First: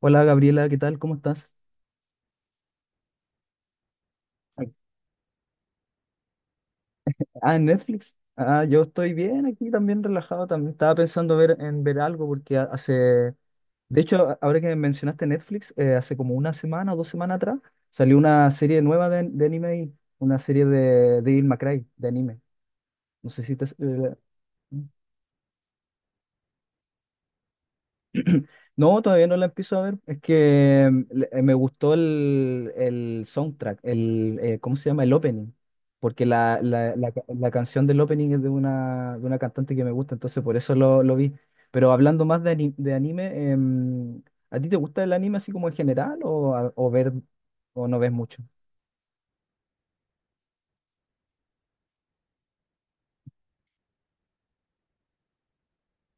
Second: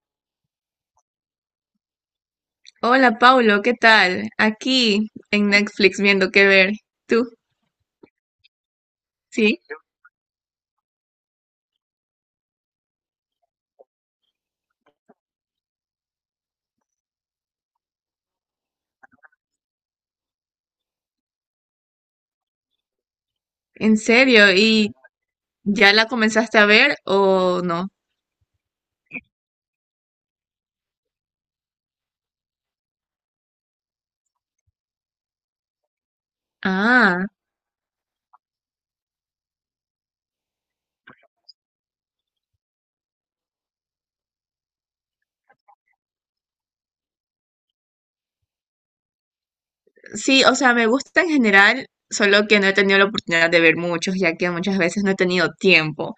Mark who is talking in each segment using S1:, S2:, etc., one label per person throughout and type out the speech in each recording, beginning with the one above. S1: Hola, Gabriela, ¿qué tal? ¿Cómo estás?
S2: Hola Paulo, ¿qué tal? Aquí en Netflix viendo qué ver. ¿Tú?
S1: Ah, en Netflix. Ah, yo estoy bien
S2: ¿Sí?
S1: aquí también, relajado. También estaba pensando ver, en ver algo porque hace... De hecho, ahora que mencionaste Netflix, hace como una semana o dos semanas atrás salió una serie nueva de anime, una serie de Devil May Cry, de anime. No sé si te...
S2: ¿En serio? ¿Y ya la comenzaste a ver o no?
S1: no, todavía no la empiezo a ver. Es que me gustó el soundtrack, el, ¿cómo se llama? El opening. Porque
S2: Ah,
S1: la canción del opening es de una cantante que me gusta, entonces por eso lo vi. Pero hablando más de, de anime, ¿a ti te gusta el anime así como en general o, o ver o no ves mucho?
S2: sí, o sea, me gusta en general, solo que no he tenido la oportunidad de ver muchos, ya que muchas veces no he tenido tiempo.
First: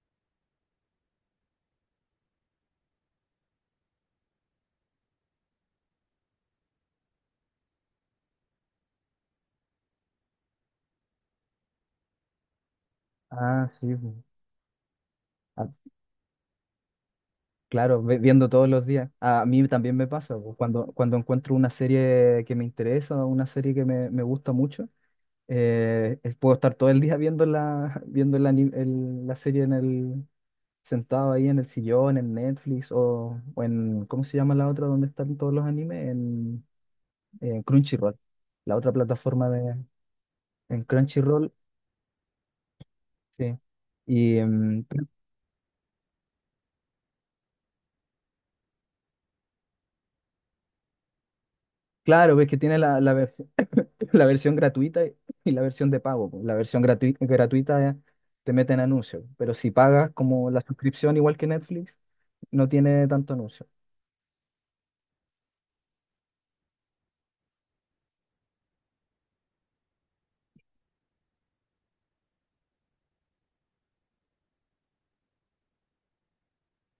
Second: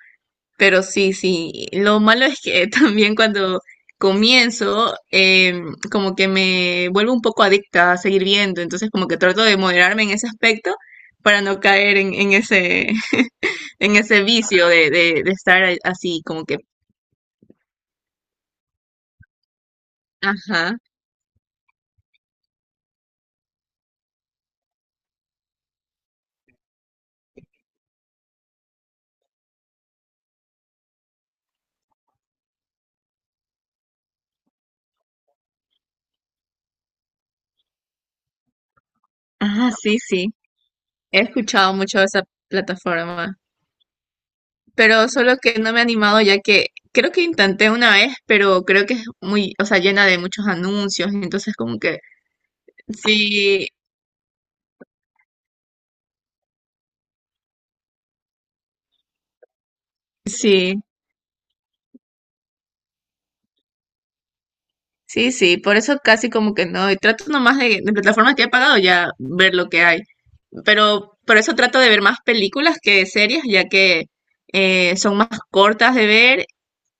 S2: Pero sí, sí, lo malo es que también cuando comienzo, como que me vuelvo un poco adicta a seguir viendo, entonces como que trato de moderarme en ese aspecto para no caer en ese,
S1: Ah, sí,
S2: en
S1: pues.
S2: ese vicio de estar
S1: Ah,
S2: así, como que,
S1: claro, viendo todos los días. A mí también me pasa, pues,
S2: ajá,
S1: cuando encuentro una serie que me interesa, una serie que me gusta mucho. Puedo estar todo el día viendo la, viendo el la serie en el, sentado ahí en el sillón, en Netflix o en, ¿cómo se llama la otra donde están todos los animes? En Crunchyroll, la otra plataforma
S2: ajá,
S1: de,
S2: sí, sí.
S1: en
S2: He
S1: Crunchyroll,
S2: escuchado mucho de esa plataforma,
S1: sí. Y pero
S2: pero solo que no me he animado ya que creo que intenté una vez, pero creo que es muy, o sea, llena de muchos anuncios, entonces como que
S1: claro, ves que tiene
S2: sí,
S1: la versión gratuita y la versión de pago, pues. La versión gratuita, te meten anuncios, pero si pagas como la
S2: sí.
S1: suscripción, igual que Netflix, no tiene tanto anuncio.
S2: Sí, sí, por eso casi como que no, y trato nomás de plataformas que he pagado ya ver lo que hay, pero por eso trato de ver más películas que series, ya que son más cortas de ver.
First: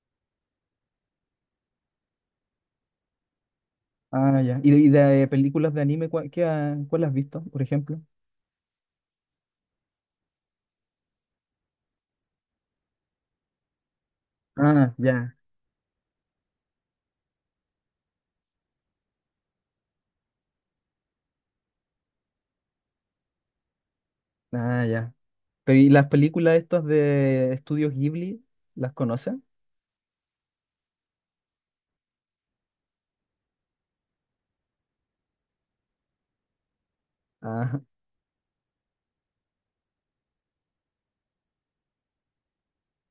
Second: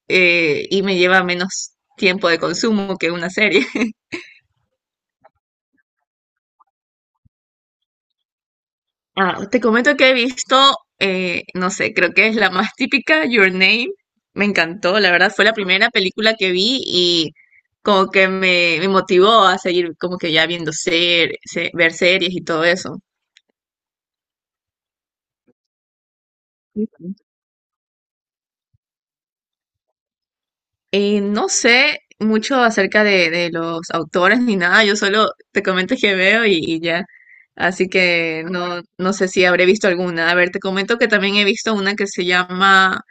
S2: Y me lleva menos tiempo de consumo que una serie.
S1: Ah, ya. ¿Y y de películas de anime, cuál, cuál has visto, por ejemplo?
S2: Ah, te comento que he visto, no sé, creo que es la más típica, Your Name. Me
S1: Ah,
S2: encantó, la verdad,
S1: ya.
S2: fue la primera película que vi y como que me motivó a seguir como que ya viendo ver series y todo eso.
S1: Ah, ya. Pero ¿y las películas estas de Estudios Ghibli, las conoces?
S2: No sé mucho acerca de los autores ni nada, yo solo te comento que veo y ya.
S1: Ah,
S2: Así que no, no sé si habré visto alguna. A ver, te comento que también he visto una que se llama,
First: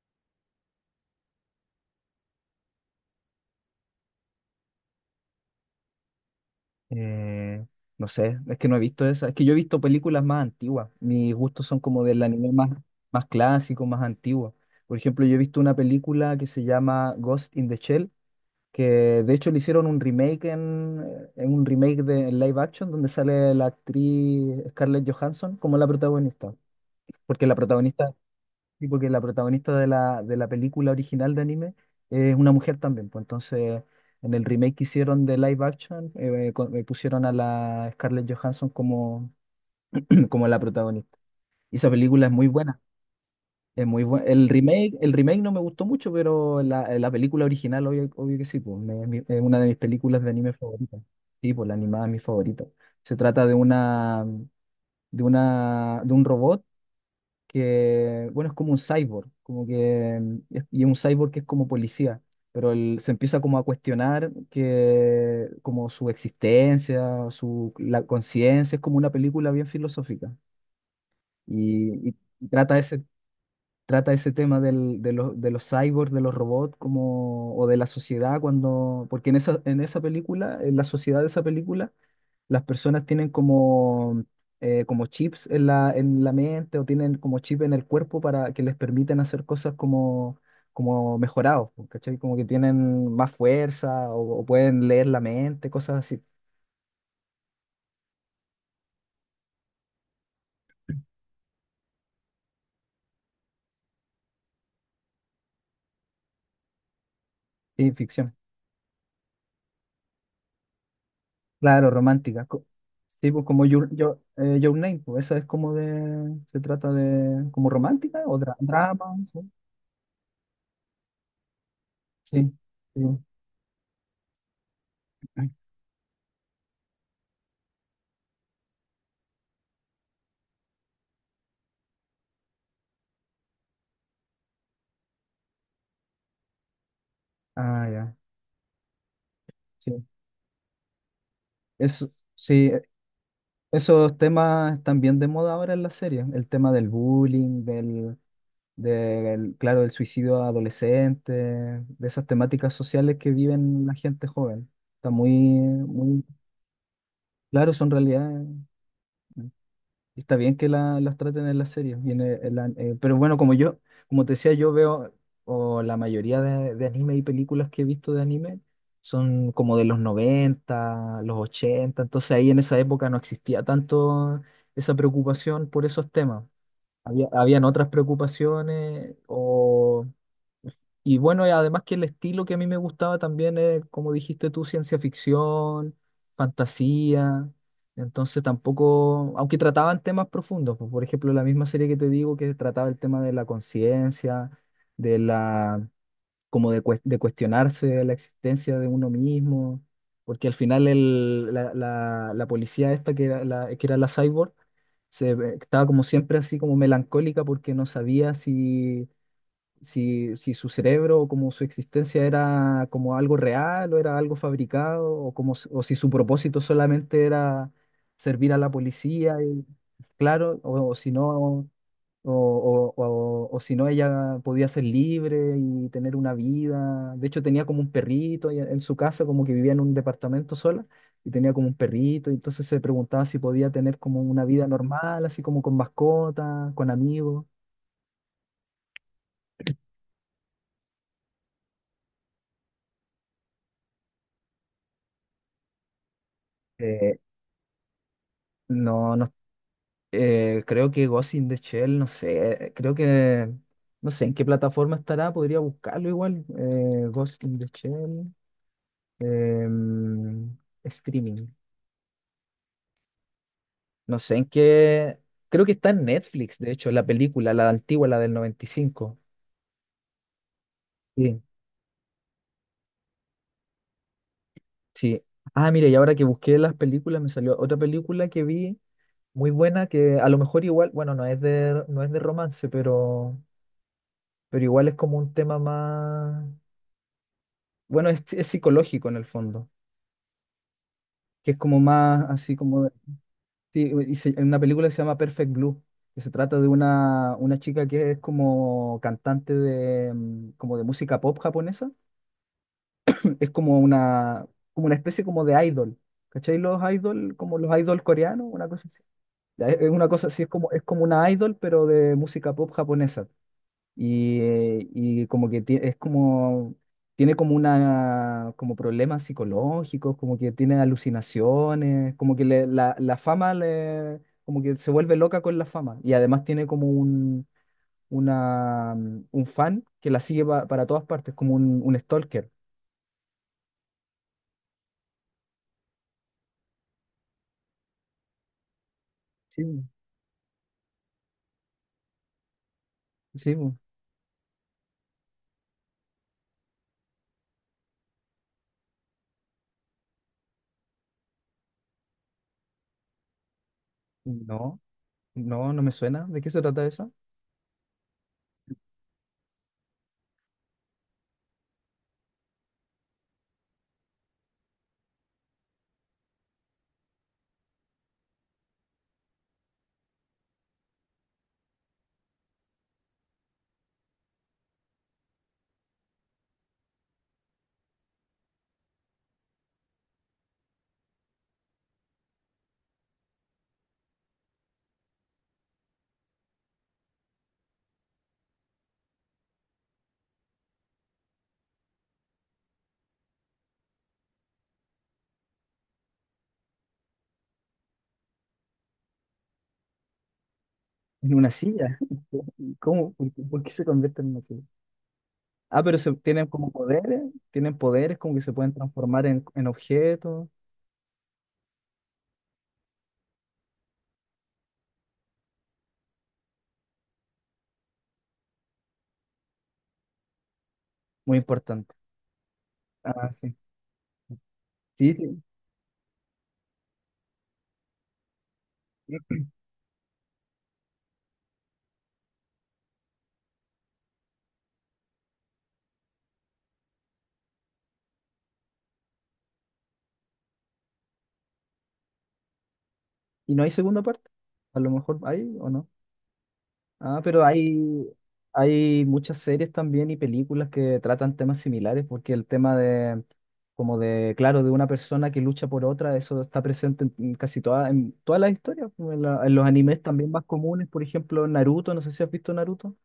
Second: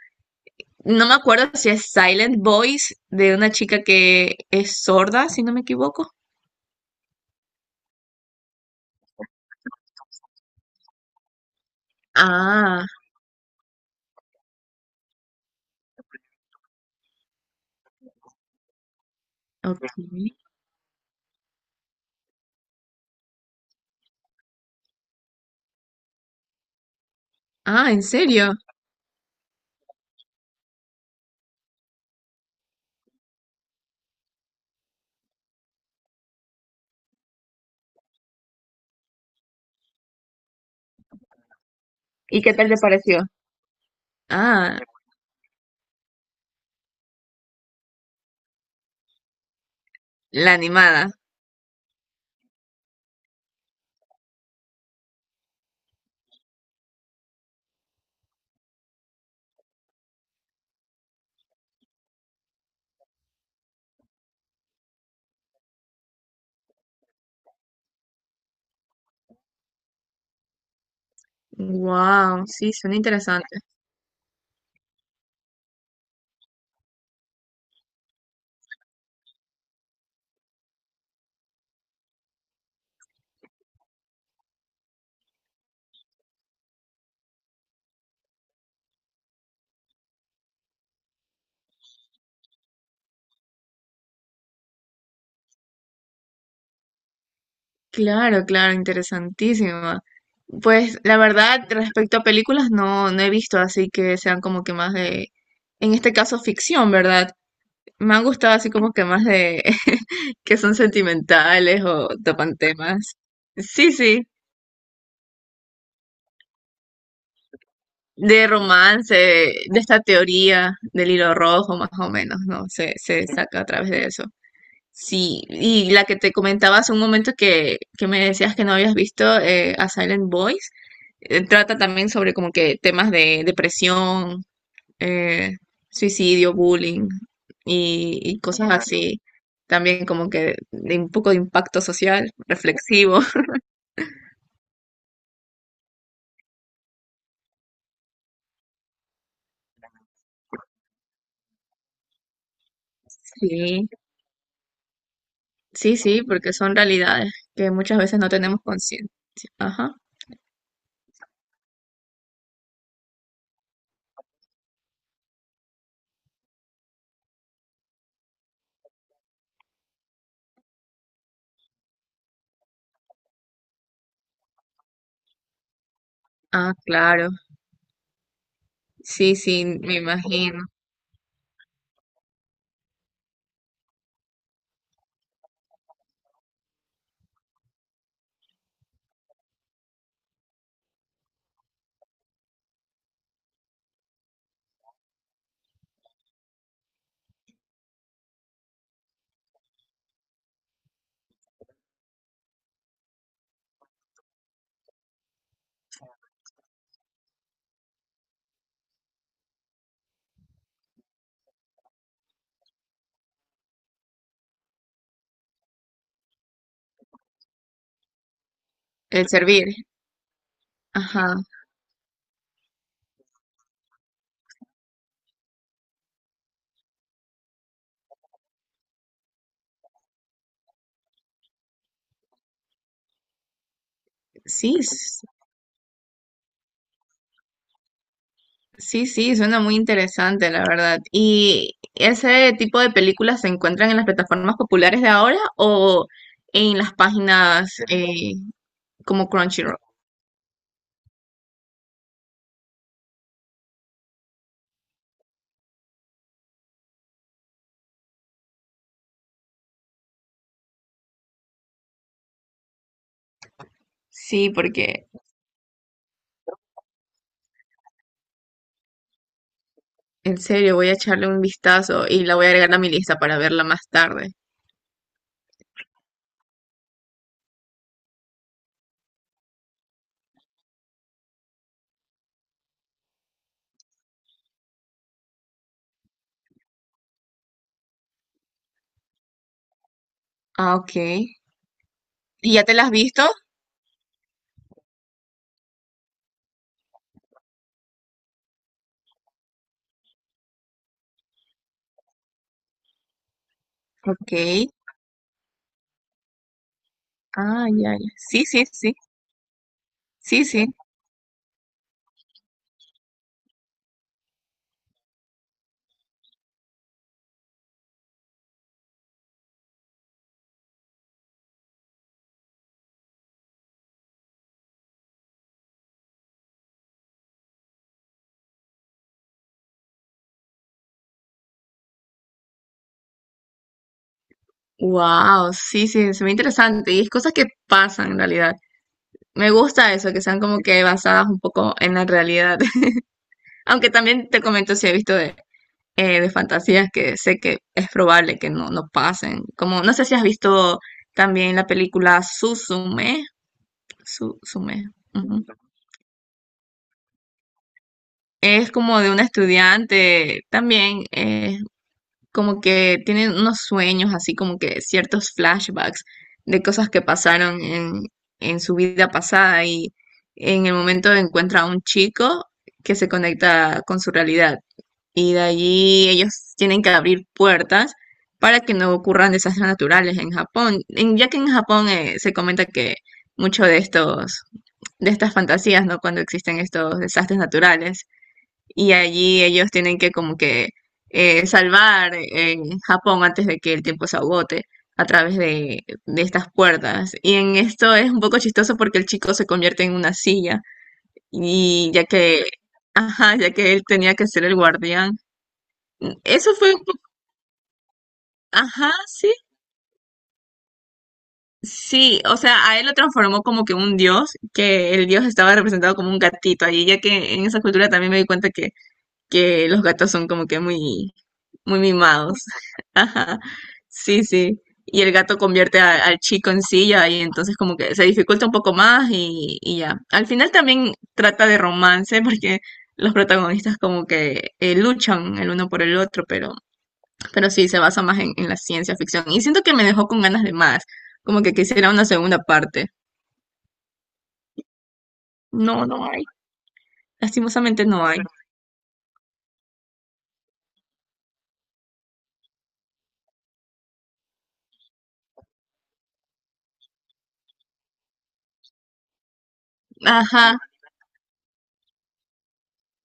S2: no me acuerdo si es Silent Voice, de una chica que es sorda, si no me equivoco.
S1: eh, no sé, es que no he visto esas. Es que yo he visto películas más antiguas. Mis gustos son como del anime más,
S2: Ah,
S1: más clásico, más antiguo. Por ejemplo, yo he visto una película que se llama Ghost in the Shell, que de hecho le hicieron un
S2: ok.
S1: remake en, un remake de en live action donde sale la actriz Scarlett Johansson como la protagonista. Porque la
S2: Ah, ¿en
S1: protagonista,
S2: serio?
S1: sí, porque la protagonista de la película original de anime es una mujer también, pues entonces en el remake que hicieron de live action, pusieron a la Scarlett Johansson como, como la protagonista. Y esa película es
S2: ¿Y
S1: muy
S2: qué tal te
S1: buena,
S2: pareció?
S1: es muy buena.
S2: Ah,
S1: El remake no me gustó mucho, pero la, la película original, obvio, obvio que sí, pues, es una de mis películas de anime
S2: la
S1: favoritas.
S2: animada.
S1: Sí, pues la animada es mi favorita. Se trata de una de una, de un robot que, bueno, es como un cyborg, como que, y es un cyborg que es como policía, pero él se empieza como a cuestionar que, como su existencia, su, la conciencia, es como una película bien filosófica,
S2: Wow,
S1: y
S2: sí,
S1: trata
S2: suena
S1: ese,
S2: interesante.
S1: trata ese tema del, de los cyborgs, de los robots, como, o de la sociedad, cuando, porque en esa película, en la sociedad de esa película, las personas tienen como, como chips en la mente, o tienen como chip en el cuerpo para que les permiten hacer cosas como, como mejorados, po, ¿cachai? Como que tienen más fuerza o pueden leer la mente, cosas así.
S2: Claro, claro, interesantísima. Pues la verdad, respecto a películas, no, no he visto así que sean como que más de, en este caso, ficción, ¿verdad?
S1: Sí,
S2: Me han
S1: ficción.
S2: gustado así como que más de que son sentimentales
S1: Claro,
S2: o
S1: romántica.
S2: topan temas.
S1: Sí, pues como Your,
S2: Sí,
S1: Your,
S2: sí,
S1: Your Name, pues esa es como de, se trata de, como romántica o
S2: de
S1: drama,
S2: romance,
S1: sí.
S2: de esta teoría del hilo rojo, más o menos,
S1: Sí.
S2: ¿no? Se,
S1: Sí.
S2: se saca a través de eso. Sí, y la que te comentaba hace un momento que me decías que no habías visto, A Silent Voice, trata también sobre como que temas de depresión, eh, suicidio, bullying
S1: Ah, ya.
S2: y cosas así.
S1: Sí.
S2: También como que de un poco de impacto
S1: Eso,
S2: social,
S1: sí,
S2: reflexivo.
S1: esos temas están bien de moda ahora en la serie. El tema del bullying, del, del, claro, del suicidio adolescente, de esas temáticas sociales que viven
S2: Sí,
S1: la gente joven. Está muy,
S2: sí, sí,
S1: muy
S2: porque son realidades que
S1: claro, son
S2: muchas veces no
S1: realidades.
S2: tenemos conciencia. Ajá.
S1: Y está bien que las traten en las series, y en pero bueno, como yo, como te decía, yo veo, o la mayoría de anime y películas que he visto de anime son como de los noventa, los ochenta, entonces ahí en esa época no existía tanto esa preocupación por esos temas.
S2: Ah,
S1: Había,
S2: claro.
S1: habían otras preocupaciones
S2: Sí, sí, me
S1: o,
S2: imagino.
S1: y bueno, y además que el estilo que a mí me gustaba también es, como dijiste tú, ciencia ficción, fantasía. Entonces tampoco, aunque trataban temas profundos, pues, por ejemplo, la misma serie que te digo que trataba el tema de la conciencia, de la, como de, de cuestionarse la existencia de uno mismo, porque al final el, la policía esta que era la cyborg, se, estaba como siempre así como melancólica porque no sabía si si, si su cerebro o como su existencia era como algo real o era algo fabricado o, como, o si su propósito solamente era servir a la
S2: El
S1: policía, y,
S2: servir.
S1: claro, o si no,
S2: Ajá.
S1: o, o si no ella podía ser libre y tener una vida. De hecho tenía como un perrito y en su casa, como que vivía en un departamento sola. Y tenía como un perrito, y entonces se preguntaba si podía tener como una vida
S2: Sí,
S1: normal, así como con mascotas, con amigos.
S2: sí, sí, suena muy interesante, la verdad. ¿Y ese tipo de películas se encuentran en las plataformas populares de ahora o en las
S1: Eh,
S2: páginas
S1: no, no.
S2: como Crunchyroll?
S1: Creo que Ghost in the Shell, no sé, creo que, no sé en qué plataforma estará, podría buscarlo igual. Ghost in the Shell, em, streaming. No sé en
S2: Sí, porque
S1: qué, creo que está en Netflix, de hecho, la película, la antigua, la del 95.
S2: en serio voy a echarle un
S1: Sí,
S2: vistazo y la voy a agregar a mi lista para verla más tarde.
S1: sí. Ah, mira, y ahora que busqué las películas, me salió otra película que vi muy buena, que a lo mejor igual, bueno, no es de, no es de romance, pero igual es como un tema más, bueno, es psicológico en el fondo.
S2: Ah, ok. ¿Y
S1: Que es como más así
S2: ya te la
S1: como...
S2: has visto?
S1: Sí, y hay una película que se llama Perfect Blue, que se trata de una chica que es como cantante de, como de música pop japonesa. Es
S2: Ok.
S1: como una especie como de idol. ¿Cachai? Los idol, como
S2: Ah,
S1: los
S2: ya,
S1: idol
S2: ya. Sí,
S1: coreanos,
S2: sí,
S1: una cosa
S2: sí.
S1: así. Ya, es una cosa así,
S2: Sí, sí.
S1: es como una idol, pero de música pop japonesa. Y como que es como, tiene como una, como problemas psicológicos, como que tiene alucinaciones, como que la, la fama le, como que se vuelve loca con la fama. Y además tiene como un, una, un fan que la sigue para todas partes, como un stalker.
S2: Wow, sí, sí, se ve interesante. Y es cosas que pasan en realidad. Me
S1: Sí, bu.
S2: gusta eso, que sean como que basadas un poco en la realidad.
S1: Sí, bu.
S2: Aunque también te comento si he visto de fantasías que sé que es probable que no, no pasen. Como, no sé si has visto también la película Suzume. Su,
S1: No,
S2: Sume. Ujú.
S1: no, no me suena. ¿De qué se trata eso?
S2: Es como de una estudiante también, como que tienen unos sueños, así como que ciertos flashbacks de cosas que pasaron en su vida pasada y en el momento encuentra a un chico que se conecta con su realidad y de allí ellos tienen que abrir puertas para que no ocurran desastres naturales en Japón. Ya que en Japón se comenta que mucho de estos, de estas fantasías, ¿no? Cuando existen estos desastres naturales y allí ellos tienen que como que salvar Japón antes de que el tiempo se agote a través de estas puertas. Y en esto es un poco chistoso porque el chico se convierte en una silla
S1: ¿En una
S2: y
S1: silla?
S2: ya que,
S1: ¿Cómo?
S2: ajá, ya
S1: Por qué
S2: que él
S1: se
S2: tenía
S1: convierte
S2: que
S1: en una
S2: ser el
S1: silla?
S2: guardián.
S1: Ah, pero se, tienen
S2: Eso
S1: como
S2: fue un poco,
S1: poderes, tienen poderes como que se pueden
S2: ajá,
S1: transformar
S2: sí.
S1: en objetos.
S2: Sí, o sea, a él lo transformó como que un dios, que el dios estaba representado como un gatito allí, ya que en esa cultura también me di cuenta que los gatos son como que muy,
S1: Muy
S2: muy
S1: importante.
S2: mimados.
S1: Ah,
S2: Ajá.
S1: sí.
S2: Sí, sí. Y el
S1: Sí,
S2: gato
S1: sí.
S2: convierte al chico en silla y entonces como que se dificulta un poco más y ya. Al final también trata de romance porque los protagonistas como que luchan el uno por el otro, pero sí se basa más en la ciencia ficción. Y siento que me dejó con ganas de más, como que quisiera una segunda parte.
S1: ¿Y no hay segunda parte? A lo mejor hay o
S2: No,
S1: no.
S2: no hay.
S1: Ah, pero
S2: Lastimosamente
S1: hay,
S2: no hay.
S1: hay muchas series también y películas que tratan temas similares, porque el tema de, como de, claro, de una persona que lucha por otra, eso está presente en casi todas, en todas las historias, como en, en los animes también más
S2: Ajá.
S1: comunes, por ejemplo, Naruto, no sé si has visto Naruto,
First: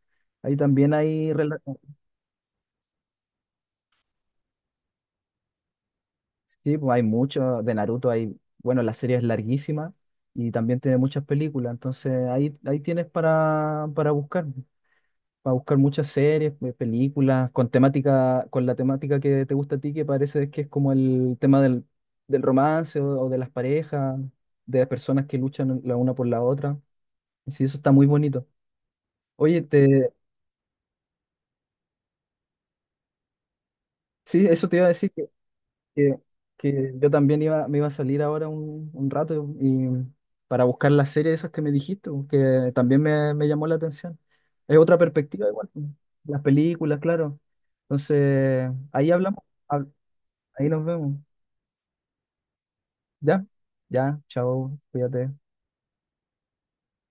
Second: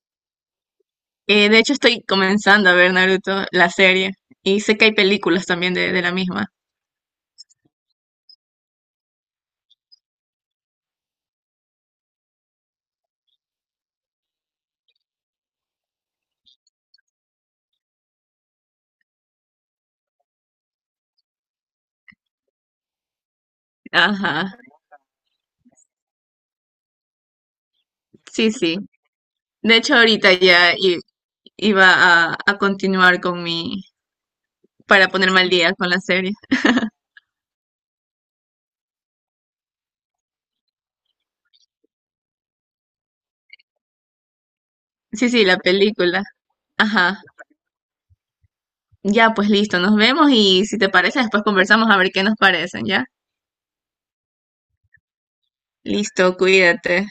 S1: ahí también hay,
S2: De hecho, estoy comenzando a ver Naruto, la serie, y sé que hay películas también de la misma.
S1: sí, pues hay mucho de Naruto, hay, bueno, la serie es larguísima y también tiene muchas películas, entonces ahí, ahí tienes para buscar muchas series, películas, con temática, con la temática que te gusta a ti, que parece que es como el tema del, del romance o de las parejas,
S2: Ajá,
S1: de las personas que luchan la una por la otra. Y sí, eso está muy bonito.
S2: sí, sí.
S1: Oye,
S2: De hecho,
S1: te,
S2: ahorita ya iba a continuar con mi,
S1: sí, eso te iba a
S2: para
S1: decir,
S2: ponerme al día con la
S1: que,
S2: serie.
S1: que yo también iba, me iba a salir ahora un rato y para buscar las series esas que me dijiste, po, que también me llamó la atención. Es otra
S2: Sí, sí,
S1: perspectiva
S2: la
S1: igual, pues,
S2: película.
S1: las películas,
S2: Ajá.
S1: claro. Entonces, ahí
S2: Ya,
S1: hablamos,
S2: pues listo,
S1: hab-
S2: nos vemos y
S1: ahí
S2: si
S1: nos
S2: te
S1: vemos.
S2: parece, después conversamos a ver qué nos parecen, ¿ya?
S1: Ya, ya, chao, cuídate.
S2: Listo, cuídate.